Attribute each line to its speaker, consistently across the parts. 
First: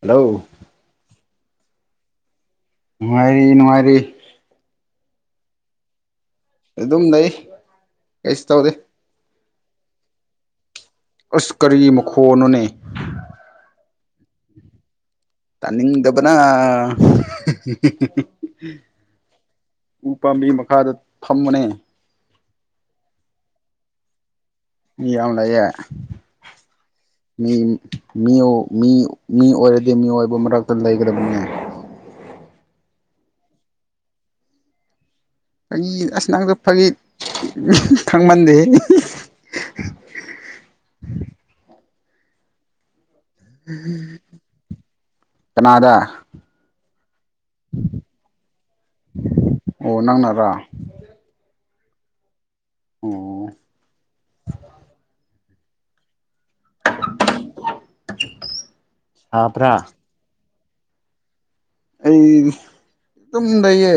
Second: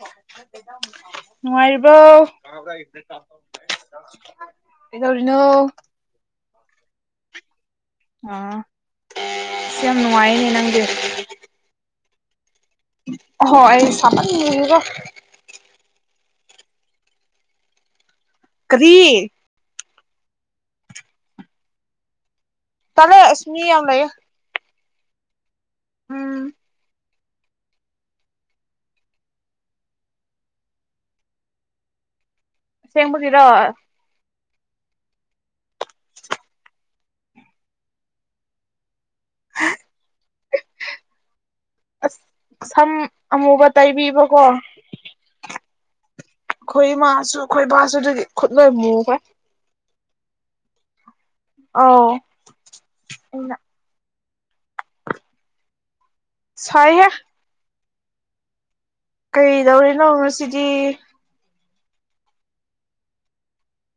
Speaker 1: hello
Speaker 2: ꯅꯨꯡꯉꯥꯏꯔꯤꯕꯣ
Speaker 1: ꯅꯨꯡꯉꯥꯏꯔꯤ ꯅꯨꯡꯉꯥꯏꯔꯤ
Speaker 2: ꯀꯩꯗꯧꯔꯤꯅꯣ
Speaker 1: ꯑꯗꯨꯝ ꯂꯩ ꯀꯩꯁꯨ ꯇꯧꯗꯦ
Speaker 2: ꯏꯁ ꯌꯥꯝꯝ ꯅꯨꯡꯉꯥꯏꯅ ꯅꯪꯗꯤ
Speaker 1: ꯑꯁ ꯀꯔꯤ ꯃꯈꯣꯟꯅꯣꯅꯦ
Speaker 2: ꯍꯣꯏ ꯁꯃꯟꯒ
Speaker 1: ꯇꯅꯤꯡꯗꯕꯅ
Speaker 2: ꯀꯔꯤ
Speaker 1: ꯎꯄꯥꯝꯕꯤ ꯃꯈꯥꯗ ꯐꯝꯃꯣꯅꯦ
Speaker 2: ꯇꯂꯦ ꯑꯁꯃꯤ ꯌꯥꯝ ꯂꯩꯌꯦ
Speaker 1: ꯃꯤ ꯌꯥꯝ ꯂꯩꯌꯦ
Speaker 2: ꯎꯝ
Speaker 1: ꯃꯤ ꯃꯤ ꯑꯣꯏꯔꯗꯤ ꯃꯤ ꯑꯣꯏꯕ ꯃꯔꯛꯇ ꯂꯩꯒꯗꯕꯅꯦ
Speaker 2: ꯑꯁꯦꯡꯕꯒꯤꯔꯣ
Speaker 1: ꯑꯩ ꯑꯁ ꯅꯪꯁꯨ ꯐꯒꯤ ꯈꯪꯃꯟꯗꯦꯍꯦ
Speaker 2: ꯑꯁ ꯁꯝ ꯑꯃꯨꯕ ꯇꯩꯕꯤꯕꯀꯣ
Speaker 1: ꯀꯅꯥꯒ
Speaker 2: ꯑꯩꯈꯣꯏ ꯏꯃꯥꯁꯨ ꯑꯩꯈꯣꯏ ꯕꯥꯁꯨ ꯑꯗꯨꯒꯤ ꯈꯨꯠ ꯂꯣꯏ ꯃꯨꯈ꯭ꯔꯦ
Speaker 1: ꯑꯣ ꯅꯪꯅꯔꯥ
Speaker 2: ꯑꯧ
Speaker 1: ꯑꯣ
Speaker 2: ꯑꯩꯅ ꯁꯥꯏꯍꯦ
Speaker 1: ꯁꯥꯕ꯭ꯔꯥ
Speaker 2: ꯀꯩꯗꯧꯔꯤꯅꯣ ꯉꯁꯤꯗꯤ
Speaker 1: ꯑꯩ ꯑꯗꯨꯝ ꯂꯩꯌꯦ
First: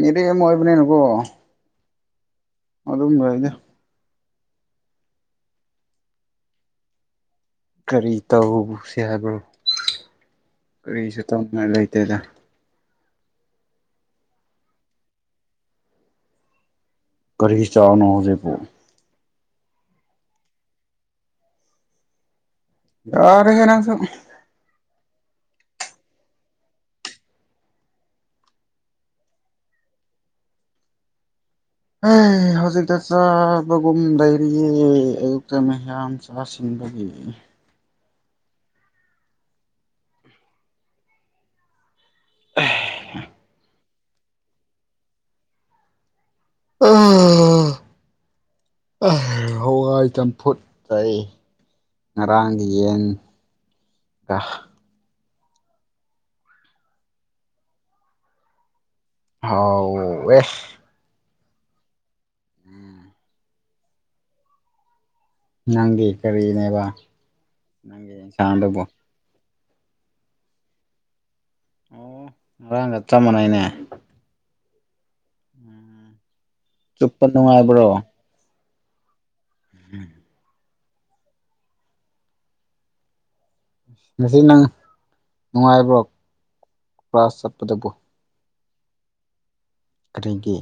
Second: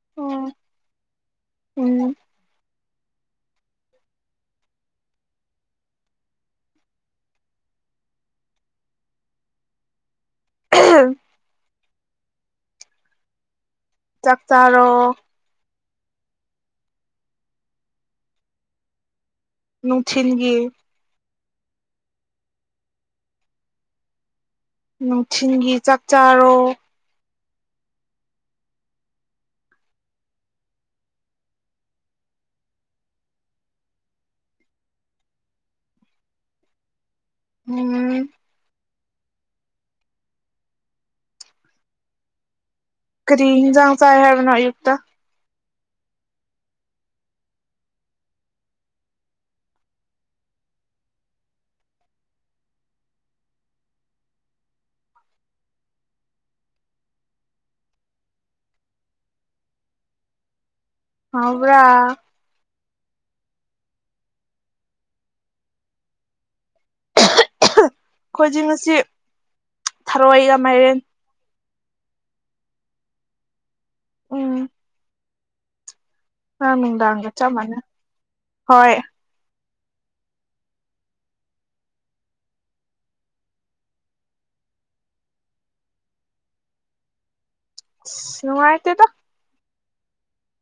Speaker 1: ꯃꯔꯦꯃ
Speaker 2: ꯎꯝ
Speaker 1: ꯑꯣꯏꯕꯅꯦꯅꯀꯣ
Speaker 2: ꯎꯝ
Speaker 1: ꯑꯗꯨꯝ ꯂꯩꯗ ꯀꯔꯤ ꯇꯧꯁꯦ ꯍꯥꯏꯕ꯭ꯔꯣ ꯀꯔꯤꯁꯨ ꯇꯧꯅꯤꯡꯉꯥꯏ ꯂꯩ ꯇꯦꯗ
Speaker 2: ꯆꯥꯛ ꯆꯥꯔꯣ
Speaker 1: ꯀꯔꯤ ꯆꯥꯛꯅꯣ ꯍꯧꯖꯤꯛꯄꯨ
Speaker 2: ꯅꯨꯡꯊꯤꯟꯒꯤ
Speaker 1: ꯌꯥꯔꯦ ꯍꯦ ꯅꯪꯁꯨ
Speaker 2: ꯅꯨꯡꯊꯤꯜꯒꯤ ꯆꯥꯛ ꯆꯥꯔꯣ
Speaker 1: ꯑꯦ ꯍꯧꯖꯤꯛꯇ ꯆꯥꯕꯒꯨꯝ ꯂꯩꯔꯤꯌꯦ ꯑꯌꯨꯛꯇ ꯃꯌꯥꯝ ꯆꯥꯁꯤꯟ ꯕꯒꯤ
Speaker 2: [unintelligible] ꯀꯔꯤ ꯏꯟꯖꯥꯡ ꯆꯥ ꯍꯥꯏꯕꯅꯣ ꯑꯌꯨꯛꯇ
Speaker 1: ꯑꯥ ꯑꯥ ꯍꯋꯥꯏ ꯆꯝꯐꯨꯠ ꯆꯥꯏꯌꯦ ꯉꯔꯥꯡꯒꯤ ꯌꯦꯟꯒ ꯍꯥꯎꯑꯦ
Speaker 2: ꯍꯥꯎꯕ꯭ꯔꯥ
Speaker 1: ꯅꯪꯒꯤ ꯀꯔꯤꯅꯦꯕ ꯅꯪꯒꯤ
Speaker 2: ꯑꯩꯈꯣꯏꯗꯤ
Speaker 1: ꯏꯟꯁꯥꯡꯗꯨꯕꯨ
Speaker 2: ꯉꯁꯤ ꯊꯔꯣꯏꯒ ꯃꯥꯏꯔꯦꯟ
Speaker 1: ꯑꯣ ꯉꯥꯔꯥꯡꯒ ꯆꯞ ꯃꯥꯟꯅꯩꯅꯦ
Speaker 2: ꯎꯝ ꯉꯔꯥꯡ
Speaker 1: ꯆꯨꯞꯄ
Speaker 2: ꯅꯨꯡꯗꯥꯡꯒ ꯆꯞ ꯃꯥꯟꯅꯩ
Speaker 1: ꯅꯨꯡꯉꯥꯏꯕ꯭ꯔꯣ
Speaker 2: ꯍꯣꯏ
Speaker 1: ꯎꯝ ꯉꯁꯤ ꯅꯪ ꯅꯨꯡꯉꯥꯏꯕ꯭ꯔꯣ ꯀ꯭ꯂꯥꯁ ꯆꯠꯄ
Speaker 2: ꯑꯁ ꯅꯨꯡꯉꯥꯏꯇꯦꯗ
Speaker 1: ꯀꯔꯤꯒꯤ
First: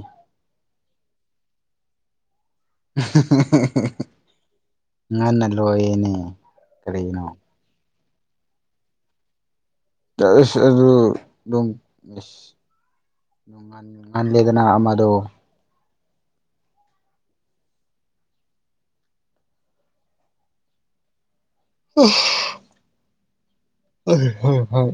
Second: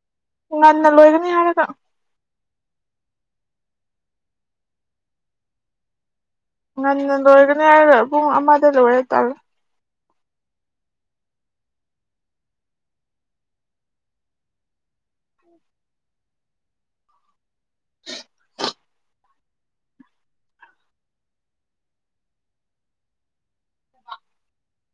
Speaker 2: ꯉꯟꯅ ꯂꯣꯏꯒꯅꯤ ꯍꯥꯏꯔꯒ
Speaker 1: ꯑꯍꯤꯛ ꯍꯤꯛ ꯉꯟꯅ ꯂꯣꯏꯌꯦꯅꯦ
Speaker 2: ꯉꯟꯅ
Speaker 1: ꯀꯔꯤꯅꯣ
Speaker 2: ꯂꯣꯏꯒꯅꯤ ꯍꯥꯏꯔ ꯄꯨꯡ ꯑꯃꯗ ꯂꯣꯏꯔꯦ ꯇꯧꯔꯤꯁꯦ
Speaker 1: ꯇꯁ ꯑꯗꯨ ꯑꯗꯨꯝ ꯅꯨꯡꯍꯜ ꯉꯂꯤꯗꯅ ꯑꯃꯗꯣ [unintelligible] ꯍꯣꯏ ꯍꯣꯏ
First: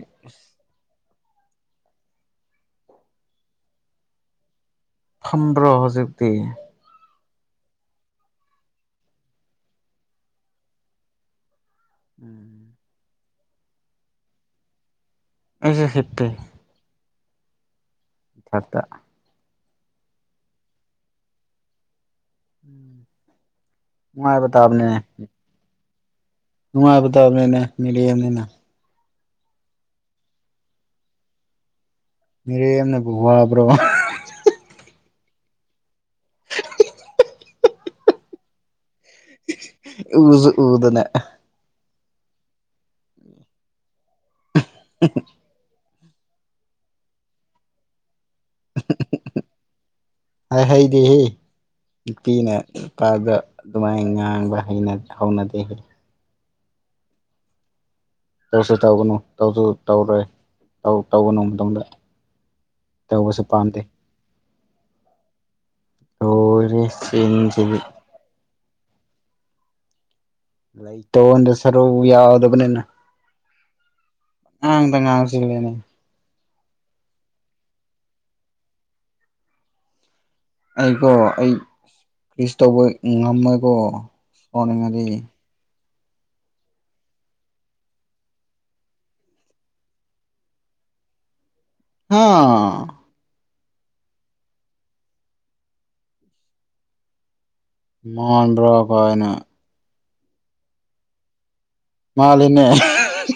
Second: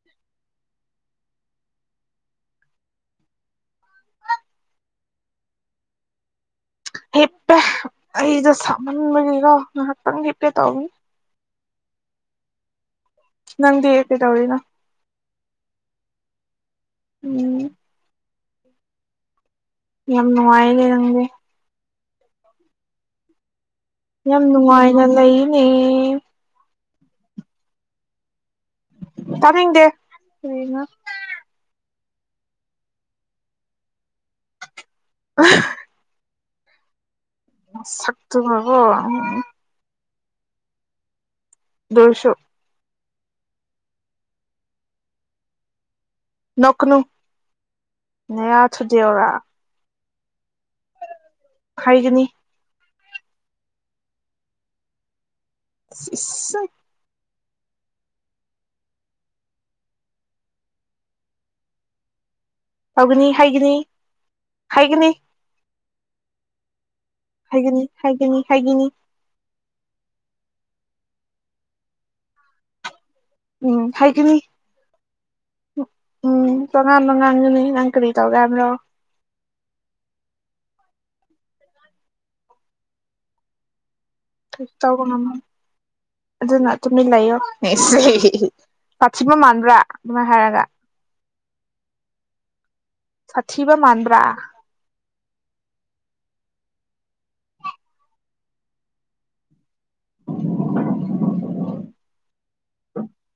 Speaker 1: ꯈꯪꯕ꯭ꯔꯣ ꯍꯧꯖꯤꯛꯇꯤ
Speaker 2: ꯍꯤꯞꯄꯦ ꯑꯩꯗꯣ ꯁꯥꯃꯟꯕꯒꯤꯀ ꯉꯥꯏꯍꯥꯛꯇꯪ ꯍꯤꯞꯀꯦ ꯇꯧꯕꯅꯤ
Speaker 1: ꯎꯝ
Speaker 2: ꯅꯪꯗꯤ ꯀꯩꯗꯧꯔꯤꯅꯣ
Speaker 1: ꯑꯩꯖꯦ ꯍꯤꯞꯄꯦ
Speaker 2: ꯎꯝ
Speaker 1: ꯐꯛꯇ
Speaker 2: ꯌꯥꯝ ꯅꯨꯡꯉꯥꯏꯅꯦ ꯅꯪꯗꯤ
Speaker 1: ꯎꯝ
Speaker 2: ꯌꯥꯝ ꯅꯨꯡꯉꯥꯏꯅ ꯂꯩꯅꯦ
Speaker 1: ꯅꯨꯡꯉꯥꯏꯕ ꯇꯥꯕꯅꯦ ꯃꯤꯔꯦꯝꯅꯤꯅ
Speaker 2: ꯇꯅꯤꯡꯗꯦ ꯀꯔꯤꯅꯣ
Speaker 1: ꯃꯤꯔꯦꯝꯅꯕꯨ ꯋꯥꯕ꯭ꯔꯣ
Speaker 2: ꯍꯥ ꯅꯁꯛꯇꯨꯀꯣ
Speaker 1: ꯎꯁꯨ ꯎꯗꯅꯦ
Speaker 2: ꯑꯗꯨꯏꯁꯨ
Speaker 1: [unintelligible]
Speaker 2: ꯅꯣꯛꯀꯅꯨ ꯅꯌꯥ ꯊꯨꯗꯦꯛꯎꯔ
Speaker 1: ꯍꯥꯏ ꯍꯩꯗꯦꯍꯦ
Speaker 2: ꯍꯥꯏꯒꯅꯤ
Speaker 1: ꯅꯨꯄꯤꯅ ꯄꯥꯗ ꯑꯗꯨꯃꯥꯏꯅ ꯉꯥꯡꯕ ꯍꯧꯅꯗꯦ
Speaker 2: ꯏꯁ
Speaker 1: ꯇꯧꯁꯨ ꯇꯧꯒꯅꯨ ꯇꯧꯁꯨ ꯇꯧꯔꯣꯏ ꯇꯧꯒꯅꯨ ꯃꯇꯝꯗ
Speaker 2: ꯇꯧꯒꯅꯤ ꯍꯥꯏꯒꯅꯤ ꯍꯥꯏꯒꯅꯤ
Speaker 1: [unintelligible]
Speaker 2: ꯍꯥꯏꯒꯅꯤ ꯍꯥꯏꯒꯅꯤ ꯍꯥꯏꯒꯅꯤ
Speaker 1: ꯂꯩꯇꯣꯟꯗ ꯁꯔꯨ ꯌꯥꯎꯗꯕꯅꯤꯅ
Speaker 2: ꯎꯝ ꯍꯥꯏꯒꯅꯤ
Speaker 1: ꯉꯥꯡꯗ ꯉꯥꯡꯁꯤꯜꯂꯦꯅꯦ
Speaker 2: ꯎꯝ ꯇꯔꯥꯃꯉꯅꯤ ꯅꯪ ꯀꯔꯤ ꯇꯧꯒꯦ ꯍꯥꯏꯕꯅꯣ
Speaker 1: ꯑꯩꯀꯣ ꯑꯩ ꯀꯤꯁ ꯇꯧꯕ ꯉꯝꯃꯣꯏꯀꯣ
Speaker 2: ꯀꯤꯁ ꯇꯧꯕ
Speaker 1: ꯁꯥꯎꯅꯤꯡꯉꯗꯤ
Speaker 2: ꯉꯝꯃꯣꯏ ꯑꯗꯨꯅ ꯇꯨꯃꯤꯟ ꯂꯩꯌꯣ ꯁꯊꯤꯕ ꯃꯥꯟꯕ꯭ꯔꯥ ꯑꯗꯨꯃꯥꯏ ꯍꯥꯏꯔꯒ
Speaker 1: ꯍꯥ
Speaker 2: ꯑꯊꯤꯕ ꯃꯥꯟꯕ꯭ꯔꯥ
Speaker 1: ꯃꯥꯟꯕ꯭ꯔ ꯀꯥꯏꯅ
Speaker 2: [inaudible]
Speaker 1: ꯃꯥꯜꯂꯦ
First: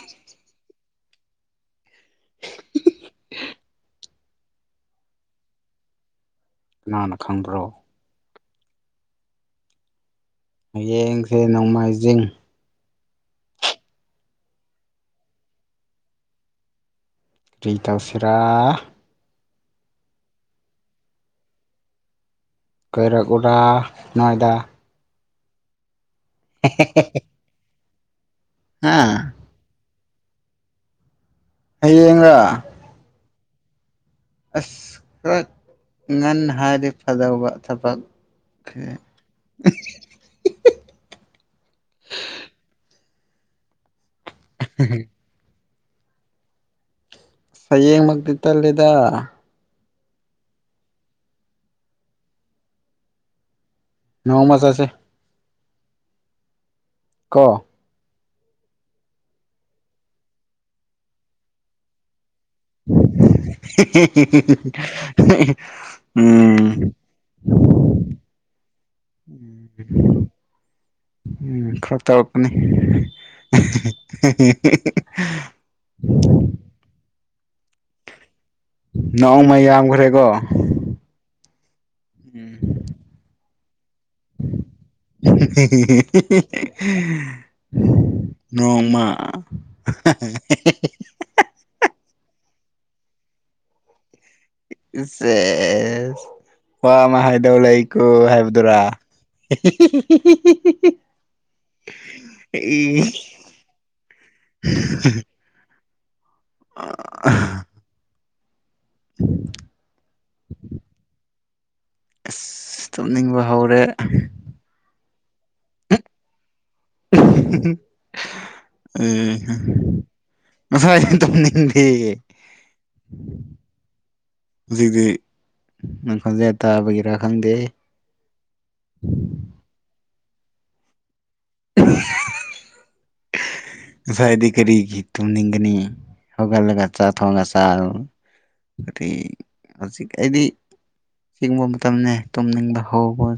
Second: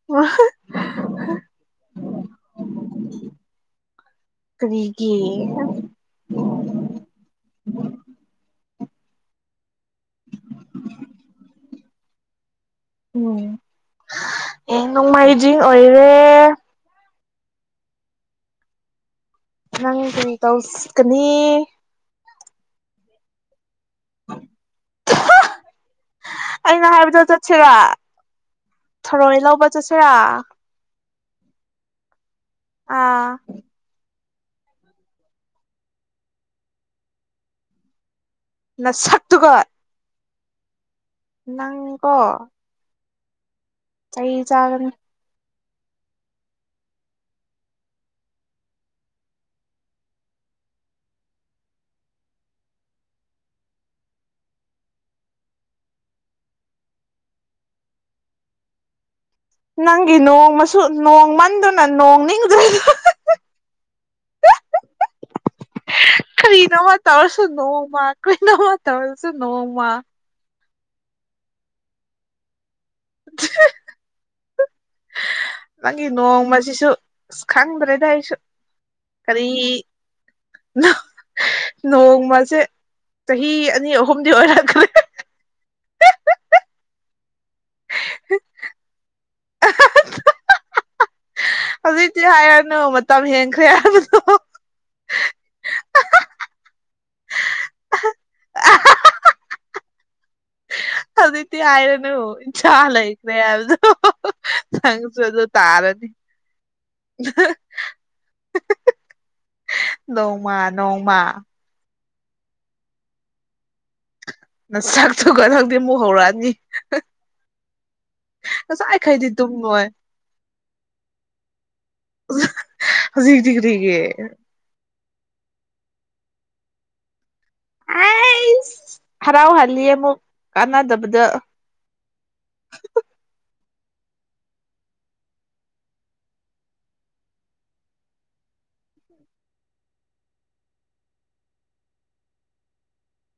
Speaker 2: [unintelligible] ꯀꯔꯤꯒꯤ
Speaker 1: ꯀꯅꯥꯅ ꯈꯪꯕ꯭ꯔꯣ ꯍꯌꯦꯡꯁꯦ ꯅꯣꯡꯃꯥꯏꯖꯤꯡ
Speaker 2: ꯎꯝ ꯑꯦ ꯅꯣꯡꯃꯥꯏꯖꯤꯡ ꯑꯣꯏꯔꯦ
Speaker 1: ꯀꯔꯤ ꯇꯧꯁꯤꯔꯥ
Speaker 2: ꯅꯪ ꯀꯔꯤ ꯇꯧꯁꯤꯀꯅꯤ
Speaker 1: ꯀꯣꯏꯔꯛꯎꯔ ꯅꯣꯏꯗꯥ
Speaker 2: ꯑꯩꯅ ꯍꯥꯏꯕꯗ ꯆꯠꯁꯤ
Speaker 1: ꯍꯥ
Speaker 2: ꯊꯔꯣꯏ ꯂꯧꯕ ꯆꯠꯁꯤꯔꯥ
Speaker 1: ꯍꯌꯦꯡꯔ
Speaker 2: ꯑꯥ
Speaker 1: ꯑꯁ ꯈꯔ ꯉꯟꯅ ꯍꯥꯏꯗꯤ ꯐꯗꯧꯕ ꯊꯕꯛ
Speaker 2: ꯅꯁꯛꯇꯨꯒ ꯅꯪꯀꯣ ꯆꯩꯆꯥꯒꯅꯤ
Speaker 1: ꯍꯌꯦꯡꯃꯛꯇꯤ ꯇꯜꯂꯦꯗ ꯅꯣꯡꯃ ꯆꯥꯠꯁꯦ ꯀꯣ
Speaker 2: ꯅꯪꯒꯤ ꯅꯣꯡꯃꯁꯨ ꯅꯣꯡꯃꯟꯗꯨꯅ ꯅꯣꯡ ꯅꯤꯡꯗ꯭ꯔꯦ
Speaker 1: ꯍꯦ ꯍꯦ ꯍꯦ ꯍꯦ
Speaker 2: ꯀꯔꯤꯅꯣꯃ ꯇꯧꯔꯁꯨ
Speaker 1: ꯍꯦ
Speaker 2: ꯅꯣꯡꯃ
Speaker 1: ꯎꯝ
Speaker 2: [unintelligible] ꯇꯧꯔꯁꯨ ꯅꯣꯡꯃ
Speaker 1: ꯎꯝ ꯈꯔ ꯇꯧꯔꯛꯀꯅꯤ
Speaker 2: ꯅꯪꯒꯤ ꯅꯣꯡꯃꯁꯤꯁꯨ
Speaker 1: [unintelligible]
Speaker 2: ꯑꯁ ꯈꯪꯗ꯭ꯔꯦꯗ ꯑꯩꯁꯨ ꯀꯔꯤ
Speaker 1: ꯅꯣꯡꯃ ꯌꯥꯝꯈ꯭ꯔꯦꯀꯣ ꯎꯝ
Speaker 2: ꯅꯣꯡꯃꯁꯦ ꯆꯍꯤ ꯑꯅꯤ ꯑꯍꯨꯝꯗꯤ ꯑꯣꯏꯔꯛꯀꯦ
Speaker 1: ꯍꯦ ꯍꯦ ꯍꯦ ꯅꯣꯡꯃ ꯍꯥ ꯍꯦ
Speaker 2: ꯍꯧꯖꯤꯛꯇꯤ ꯍꯥꯏꯔꯅꯨ ꯃꯇꯝ ꯍꯦꯟꯈ꯭ꯔꯦ ꯍꯥꯏꯕꯗꯣ
Speaker 1: ꯁꯦꯁ ꯋꯥ ꯑꯃ ꯍꯥꯏꯗꯧ ꯂꯩꯀꯣ ꯍꯥꯏꯕꯗꯨꯔꯥ [unintelligible]
Speaker 2: ꯍꯧꯖꯤꯛꯇꯤ ꯍꯥꯏꯔꯅꯨ ꯏꯆꯥ ꯂꯩꯈ꯭ꯔꯦ ꯍꯥꯏꯕꯗꯨ ꯅꯪꯁꯨ ꯑꯗꯨ ꯇꯔꯥꯅꯤ
Speaker 1: ꯑꯥ
Speaker 2: ꯅꯣꯡꯃ ꯅꯣꯡꯃ
Speaker 1: ꯑꯁ ꯇꯨꯝꯅꯤꯡꯕ ꯍꯧꯔꯦ
Speaker 2: ꯅꯁꯛꯇꯨꯒ ꯅꯪꯗꯤ ꯃꯨꯛ ꯍꯧꯔꯛꯑꯅꯤ ꯉꯁꯥꯏꯈꯩꯗꯤ ꯇꯨꯝꯃꯣꯏ
Speaker 1: ꯉꯁꯤꯏꯗꯤ ꯇꯨꯝꯅꯤꯡꯗꯦ ꯑꯦ
Speaker 2: ꯍꯧꯖꯤꯛꯇꯤ ꯀꯔꯤꯒꯤ
Speaker 1: ꯍꯧꯖꯤꯛꯇꯤ ꯅꯪ ꯈꯣꯟꯖꯦꯜ ꯇꯥꯕꯒꯤꯔ
Speaker 2: ꯑꯩꯁ ꯍꯔꯥꯎꯍꯜꯂꯤ ꯑꯃꯨꯛ ꯀꯥꯟꯅꯗꯕꯗ [unintelligible]
Speaker 1: ꯉꯁꯥꯏꯗꯤ ꯀꯔꯤꯒꯤ ꯇꯨꯝꯅꯤꯡꯒꯅꯤ ꯍꯧꯒꯠꯂꯒ ꯆꯥꯛ ꯊꯣꯡꯒ ꯆꯥꯔꯣ [unintelligible] ꯍꯧꯖꯤꯛ ꯑꯩꯗꯤ ꯢꯪꯕ ꯃꯇꯝꯅꯦ ꯇꯨꯝꯅꯤꯡꯕ ꯍꯧꯕ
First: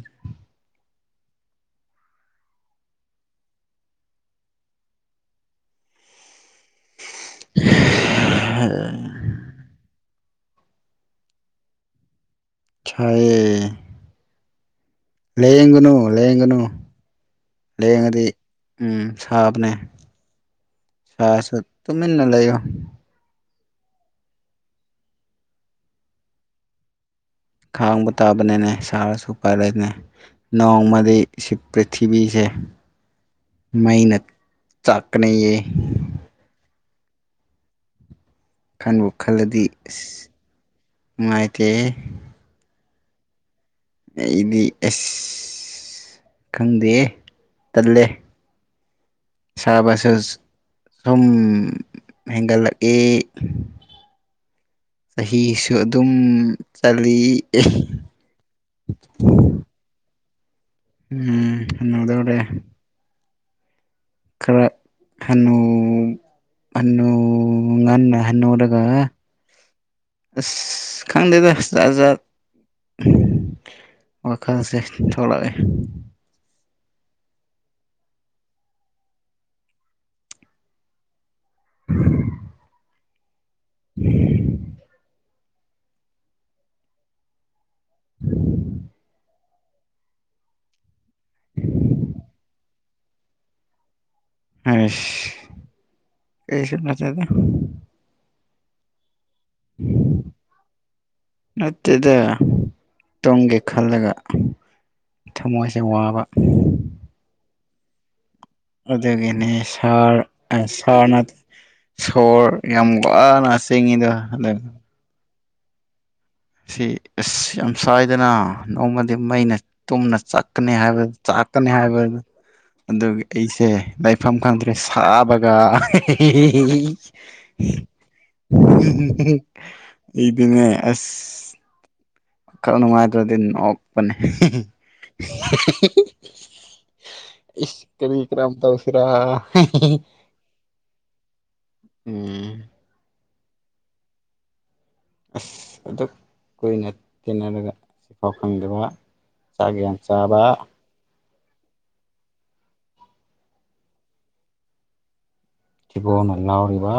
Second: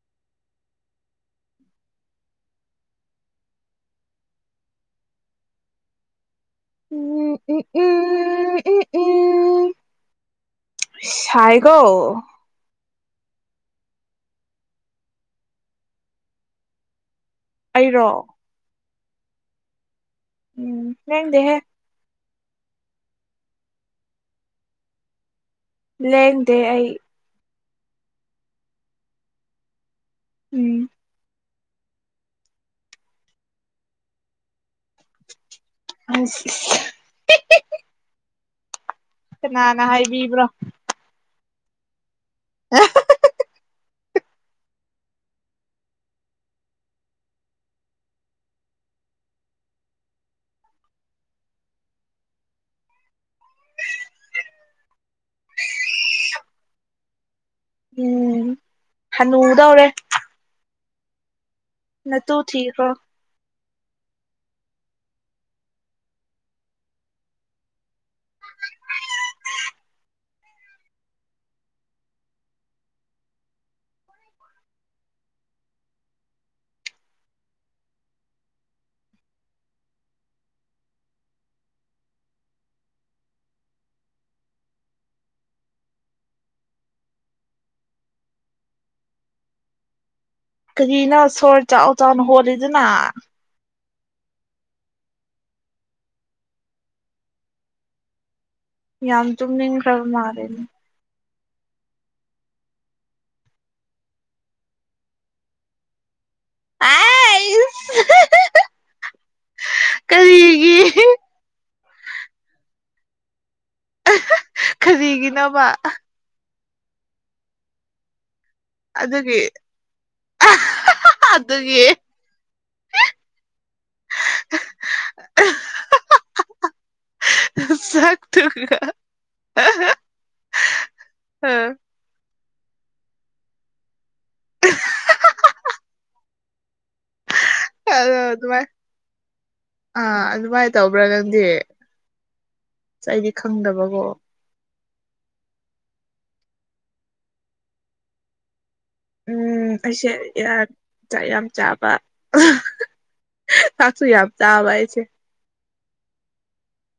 Speaker 2: ꯎꯝ ꯎꯝ ꯎꯝ ꯎꯝ ꯎꯝ ꯁꯥꯏꯒꯣ
Speaker 1: ꯁꯥꯏꯌꯦ ꯂꯌꯦꯡꯒꯨꯅꯨ ꯂꯥꯏꯌꯦꯡꯒꯅꯨ
Speaker 2: ꯑꯩꯔꯣ
Speaker 1: ꯂꯌꯦꯡꯉꯗꯤ ꯎꯝ ꯁꯥꯕꯅꯦ
Speaker 2: ꯎꯝ
Speaker 1: ꯁꯥꯁꯨ
Speaker 2: ꯂꯦꯡꯗꯦꯍꯦ
Speaker 1: ꯇꯨꯃꯤꯟꯅ ꯂꯩꯌꯣ
Speaker 2: ꯂꯦꯟꯗꯦ ꯑꯩ
Speaker 1: ꯈꯥꯡꯕ ꯇꯥꯕꯅꯤꯅꯦ ꯁꯥꯔꯁꯨ ꯎꯄꯥꯏ [unintelligible]
Speaker 2: ꯎꯝ
Speaker 1: ꯅꯣꯡꯃꯗꯤ ꯁꯤ ꯄ꯭ꯔꯤꯊꯤꯕꯤꯁꯦ ꯃꯩꯅ ꯆꯥꯛꯀꯅꯤꯌꯦ
Speaker 2: ꯑꯁ [unintelligible]
Speaker 1: ꯈꯟꯕꯨ ꯈꯜꯂꯗꯤ
Speaker 2: ꯀꯅꯥꯅ
Speaker 1: ꯑꯁ
Speaker 2: ꯍꯥꯏꯕꯤꯕ꯭ꯔꯣ
Speaker 1: ꯅꯨꯡꯉꯥꯏꯇꯦ
Speaker 2: [unintelligible]
Speaker 1: ꯑꯩꯗꯤ ꯑꯦꯁ ꯈꯪꯗꯦ ꯇꯜꯂꯦ ꯁꯥꯕꯁꯨꯁ ꯁꯨꯝ ꯍꯦꯟꯒꯜꯂꯛꯑꯦ ꯆꯍꯤꯁꯨ ꯑꯗꯨꯝ ꯆꯠꯂꯤ
Speaker 2: ꯎꯝ ꯍꯅꯨꯗꯧꯔꯦ
Speaker 1: ꯎꯝ
Speaker 2: ꯅꯇꯨ
Speaker 1: ꯍꯅꯨꯗꯧꯔꯦ
Speaker 2: ꯊꯤꯈ꯭ꯔꯣ
Speaker 1: ꯈꯔ ꯍꯅꯨ ꯍꯅꯨ ꯉꯟꯅ ꯍꯅꯨꯔꯒ ꯑꯁ ꯈꯪꯗꯦꯗ ꯖꯥꯠ ꯖꯥꯠ ꯋꯥꯈꯜꯁꯦ ꯊꯣꯛꯂꯛꯑꯦ [inaudible] [inaudible]
Speaker 2: ꯀꯔꯤꯅꯣ ꯁꯣꯔ ꯆꯥꯎ ꯆꯥꯎꯅ ꯍꯣꯜꯂꯤꯗꯨꯅ
Speaker 1: ꯑꯁ ꯀꯩꯁꯨ ꯅꯠꯇꯦꯗ
Speaker 2: ꯌꯥꯝꯅ ꯇꯨꯝꯅꯤꯡꯈꯔ ꯃꯥꯜꯂꯦꯅꯦ
Speaker 1: ꯅꯠꯇꯦꯗ ꯇꯨꯝꯒꯦ ꯈꯜꯂꯒ ꯊꯃꯣꯏꯁꯦ ꯋꯥꯕ
Speaker 2: [unintelligible]
Speaker 1: ꯑꯗꯨꯒꯤꯅꯦ ꯁꯥꯔ ꯑ
Speaker 2: ꯀꯔꯤꯒꯤ
Speaker 1: ꯁꯥꯔꯅ ꯁꯣꯔ ꯌꯥꯝ [unintelligible]
Speaker 2: ꯋꯥ
Speaker 1: ꯁꯤ ꯑꯁ ꯌꯥꯝ ꯁꯥꯏꯗꯅ ꯅꯣꯡꯃꯗꯤ
Speaker 2: ꯑꯗꯨꯒꯤ
Speaker 1: ꯃꯩꯅ ꯇꯨꯝꯅ ꯆꯥꯛꯀꯅꯤ ꯍꯥꯏꯕ ꯆꯥꯛꯀꯅꯤ
Speaker 2: ꯑꯗꯨꯒꯤ
Speaker 1: ꯍꯥꯏꯕ ꯑꯗꯨꯒꯤ ꯑꯩꯁꯦ ꯂꯥꯏꯐꯝ ꯈꯪꯗ꯭ꯔꯦ ꯁꯥꯕꯒ [unintelligible]
Speaker 2: ꯑꯁ ꯁꯛ
Speaker 1: [unintelligible] ꯑꯩꯗꯤꯅꯦ ꯑꯁ
Speaker 2: ꯎꯝ
Speaker 1: ꯈꯜ ꯅꯨꯡꯉꯥꯏꯇ꯭ꯔꯗꯤ ꯅꯣꯛꯄꯅꯦ ꯍꯦ ꯍꯦ [unintelligible] ꯏ
Speaker 2: ꯑꯗꯣ
Speaker 1: ꯀꯔꯤ ꯀ꯭ꯔꯝ
Speaker 2: ꯑꯗꯨꯃꯥꯏ
Speaker 1: ꯇꯨꯁꯤꯔꯥ ꯍꯦ ꯍꯦ ꯍꯦ
Speaker 2: ꯑꯥ ꯑꯗꯨꯃꯥꯏꯅ ꯇꯧꯕ꯭ꯔꯥ ꯅꯪꯗꯤ
Speaker 1: ꯎꯝ
Speaker 2: ꯑꯁ ꯑꯩꯗꯤ ꯈꯪꯗꯕꯀꯣ
Speaker 1: ꯑꯁ ꯑꯗꯨꯛ ꯀꯨꯏꯅ ꯇꯤꯟꯅꯔꯒ ꯁꯤꯐꯥꯎ ꯈꯪꯗꯕ
Speaker 2: ꯎꯝ
Speaker 1: ꯆꯥꯛ ꯌꯥꯝ
Speaker 2: ꯑꯩꯁꯦ
Speaker 1: ꯆꯥꯕ
Speaker 2: ꯌꯥ- ꯆꯥꯛ ꯌꯥꯝ ꯆꯥꯕ [unintelligible] ꯆꯥꯛꯁꯨ ꯌꯥꯝ ꯆꯥꯕ ꯑꯩꯁꯦ
Speaker 1: ꯊꯤꯕꯣꯡꯅ ꯂꯥꯎꯔꯤꯕ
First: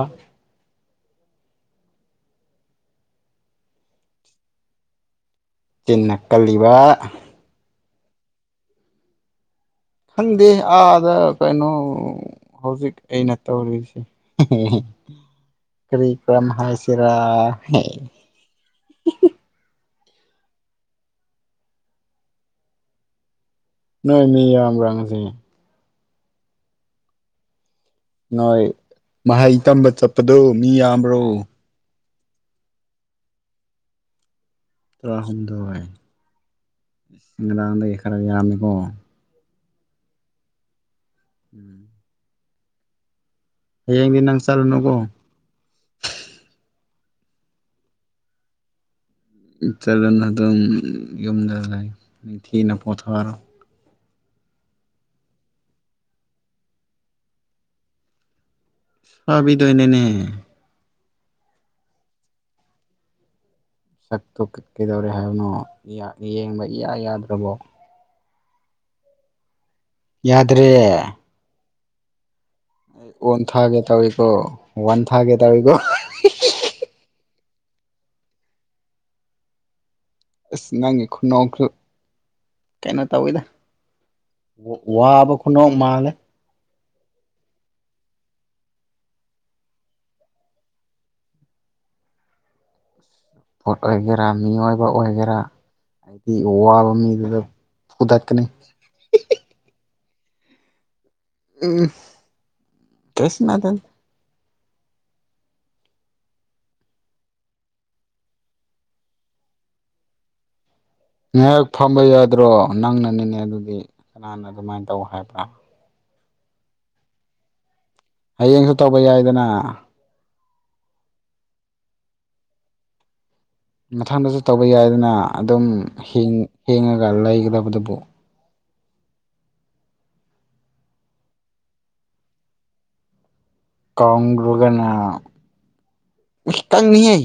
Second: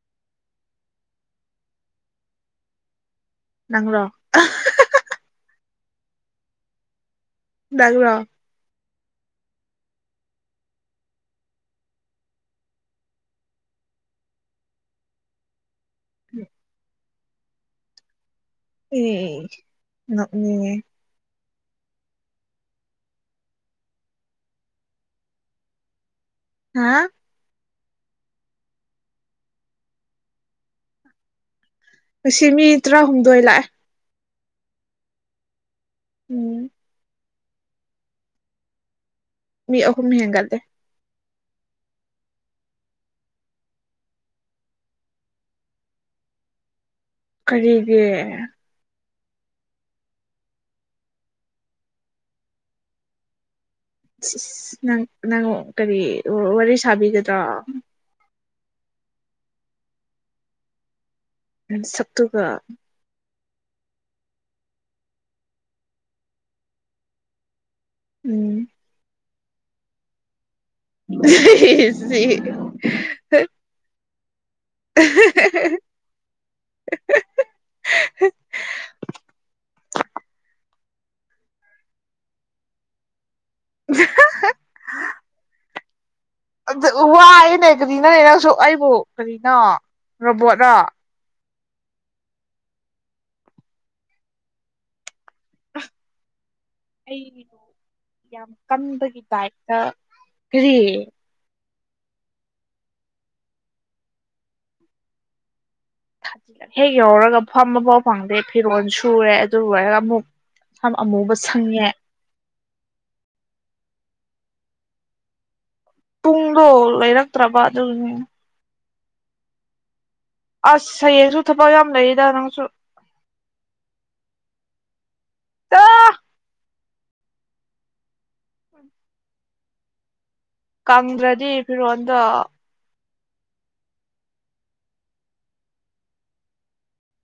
Speaker 2: ꯅꯪꯔꯣ
Speaker 1: ꯆꯤꯟꯅ ꯀꯜꯂꯤꯕ
Speaker 2: ꯅꯪꯔꯣ
Speaker 1: ꯈꯪꯗꯦ ꯑꯥꯗ ꯀꯩꯅꯣ ꯍꯧꯖꯤꯛ ꯑꯩꯅ ꯇꯧꯔꯤꯁꯦ
Speaker 2: [inaudible]
Speaker 1: ꯀꯔꯤ ꯀ꯭ꯔꯝ ꯍꯥꯏ ꯁꯤꯔ
Speaker 2: ꯑꯦꯁ ꯅꯣꯛꯅꯤꯡꯉꯦ
Speaker 1: ꯅꯣꯏ ꯃꯤ ꯌꯥꯝꯕ꯭ꯔꯥ ꯉꯁꯤ
Speaker 2: ꯍꯥꯥ
Speaker 1: ꯅꯣꯏ ꯃꯍꯩ ꯇꯝꯕ ꯆꯠꯄꯗꯣ ꯃꯤ ꯌꯥꯝꯕ꯭ꯔꯣ
Speaker 2: ꯉꯁꯤ ꯃꯤ ꯇꯔꯥꯍꯨꯝꯗꯣꯏ ꯂꯥꯛꯑꯦ
Speaker 1: ꯇꯔꯥꯍꯨꯝꯗꯣꯏ
Speaker 2: ꯎꯝ
Speaker 1: ꯉꯥꯔꯥꯡꯗꯒꯤ ꯈꯔ ꯌꯥꯝꯃꯦꯀꯣ
Speaker 2: ꯃꯤ ꯑꯍꯨꯝ ꯍꯟꯒꯠꯂꯦ
Speaker 1: [inaudible] ꯍꯌꯦꯡꯗꯤ ꯅꯪ ꯆꯠꯂꯨꯅꯨꯀꯣ
Speaker 2: ꯀꯔꯤꯒꯤ
Speaker 1: ꯆꯠꯂꯨꯅꯨ ꯑꯗꯨꯝ ꯌꯨꯝꯗꯗ ꯅꯤꯡꯊꯤꯅ ꯄꯣꯊꯥꯔꯣ
Speaker 2: ꯏꯁ ꯏꯁ ꯅꯪ ꯅꯪ ꯀꯔꯤ ꯋꯥꯔꯤ ꯁꯥꯕꯤꯒꯗ꯭ꯔꯣ
Speaker 1: ꯁꯥꯕꯤꯗꯨꯏꯅꯦꯅꯦ
Speaker 2: ꯅꯁꯛꯇꯨꯒ
Speaker 1: ꯁꯛꯇꯨ ꯀꯩꯗꯧꯔꯦ ꯍꯥꯏꯕꯅꯣ ꯌꯥ ꯌꯦꯡꯕ ꯏꯌꯥ ꯌꯥꯗ꯭ꯔꯕꯣ
Speaker 2: ꯎꯝ
Speaker 1: ꯌꯥ
Speaker 2: [unintelligible]
Speaker 1: ꯑꯣꯟ ꯊꯥꯒꯦ ꯇꯧꯋꯤꯀꯣ ꯋꯥꯟꯊꯒꯦ ꯇꯧꯋꯤꯀꯣ
Speaker 2: [unintelligible]
Speaker 1: ꯑꯁ ꯅꯪꯒꯤ ꯈꯨꯅꯣꯛꯇꯨ ꯀꯩꯅꯣ ꯇꯧꯋꯤꯗ ꯋꯥꯕ ꯈꯨꯅꯣꯛ ꯃꯥꯜꯂꯦ
Speaker 2: ꯑꯗꯨ ꯋꯥꯏꯅꯦ ꯀꯔꯤꯅꯣꯅꯦ ꯅꯪꯁꯨ ꯑꯩꯕꯨ ꯀꯔꯤꯅꯣ ꯔꯣꯕꯣꯠꯔꯣ
Speaker 1: ꯔꯣꯕꯣꯠ ꯑꯣꯏꯒꯦꯔꯥ ꯃꯤꯑꯣꯏꯕ ꯑꯣꯏꯒꯦꯔꯥ ꯍꯥꯏꯗꯤ ꯋꯥꯕ ꯃꯤꯗꯨꯗ
Speaker 2: ꯑꯩꯩꯅ
Speaker 1: ꯐꯨꯗꯠꯀꯅꯤ
Speaker 2: ꯌꯥꯝ ꯀꯟꯕꯒꯤ ꯇꯥꯏꯝꯇ ꯀꯔꯤ
Speaker 1: ꯎꯝ ꯀꯩꯁꯨ ꯅꯠꯇꯦꯗ
Speaker 2: ꯍꯦꯛ ꯌꯧꯔꯒ ꯐꯝꯕ ꯐꯥꯎ ꯐꯪꯗꯦ ꯐꯤꯔꯣꯜ ꯁꯨꯔꯦ ꯑꯗꯨ ꯂꯣꯏꯔꯒ ꯑꯃꯨꯛ ꯁꯝ ꯑꯃꯨꯕ
Speaker 1: ꯉꯥꯏꯍꯥꯛ
Speaker 2: ꯁꯪꯉꯦ
Speaker 1: ꯐꯝꯕ ꯌꯥꯗ꯭ꯔꯣ ꯅꯪꯅꯅꯤꯅꯦ ꯑꯗꯨꯗꯤ ꯀꯅꯥꯅ ꯑꯗꯨꯃꯥꯏꯅ ꯇꯧ ꯍꯥꯏꯕ꯭ꯔꯥ
Speaker 2: ꯄꯨꯡꯗꯣ ꯂꯩꯔꯛꯇ꯭ꯔꯕꯥ ꯑꯗꯨꯒꯤꯅꯤ
Speaker 1: ꯍꯌꯦꯡꯁꯨ ꯇꯧꯕ ꯌꯥꯏꯗꯅꯥ
Speaker 2: ꯑꯁ ꯍꯌꯦꯡꯁꯨ ꯊꯕꯛ ꯌꯥꯝ ꯂꯩꯔꯤꯗꯥ ꯅꯪꯁꯨ
Speaker 1: ꯃꯊꯪꯗꯖꯨ ꯇꯧꯕ ꯌꯥꯏꯗꯅꯥ ꯑꯗꯨꯝ ꯍꯤꯡ ꯍꯦꯡꯉꯒ ꯂꯩꯒꯗꯕꯗꯨꯕꯨ
Speaker 2: ꯀꯪꯗ꯭ꯔꯗꯤ ꯐꯤꯔꯣꯟꯗꯣ
Speaker 1: ꯀꯪꯗ꯭ꯔꯒꯅꯥ ꯏꯁ ꯄꯪꯉꯤꯍꯦ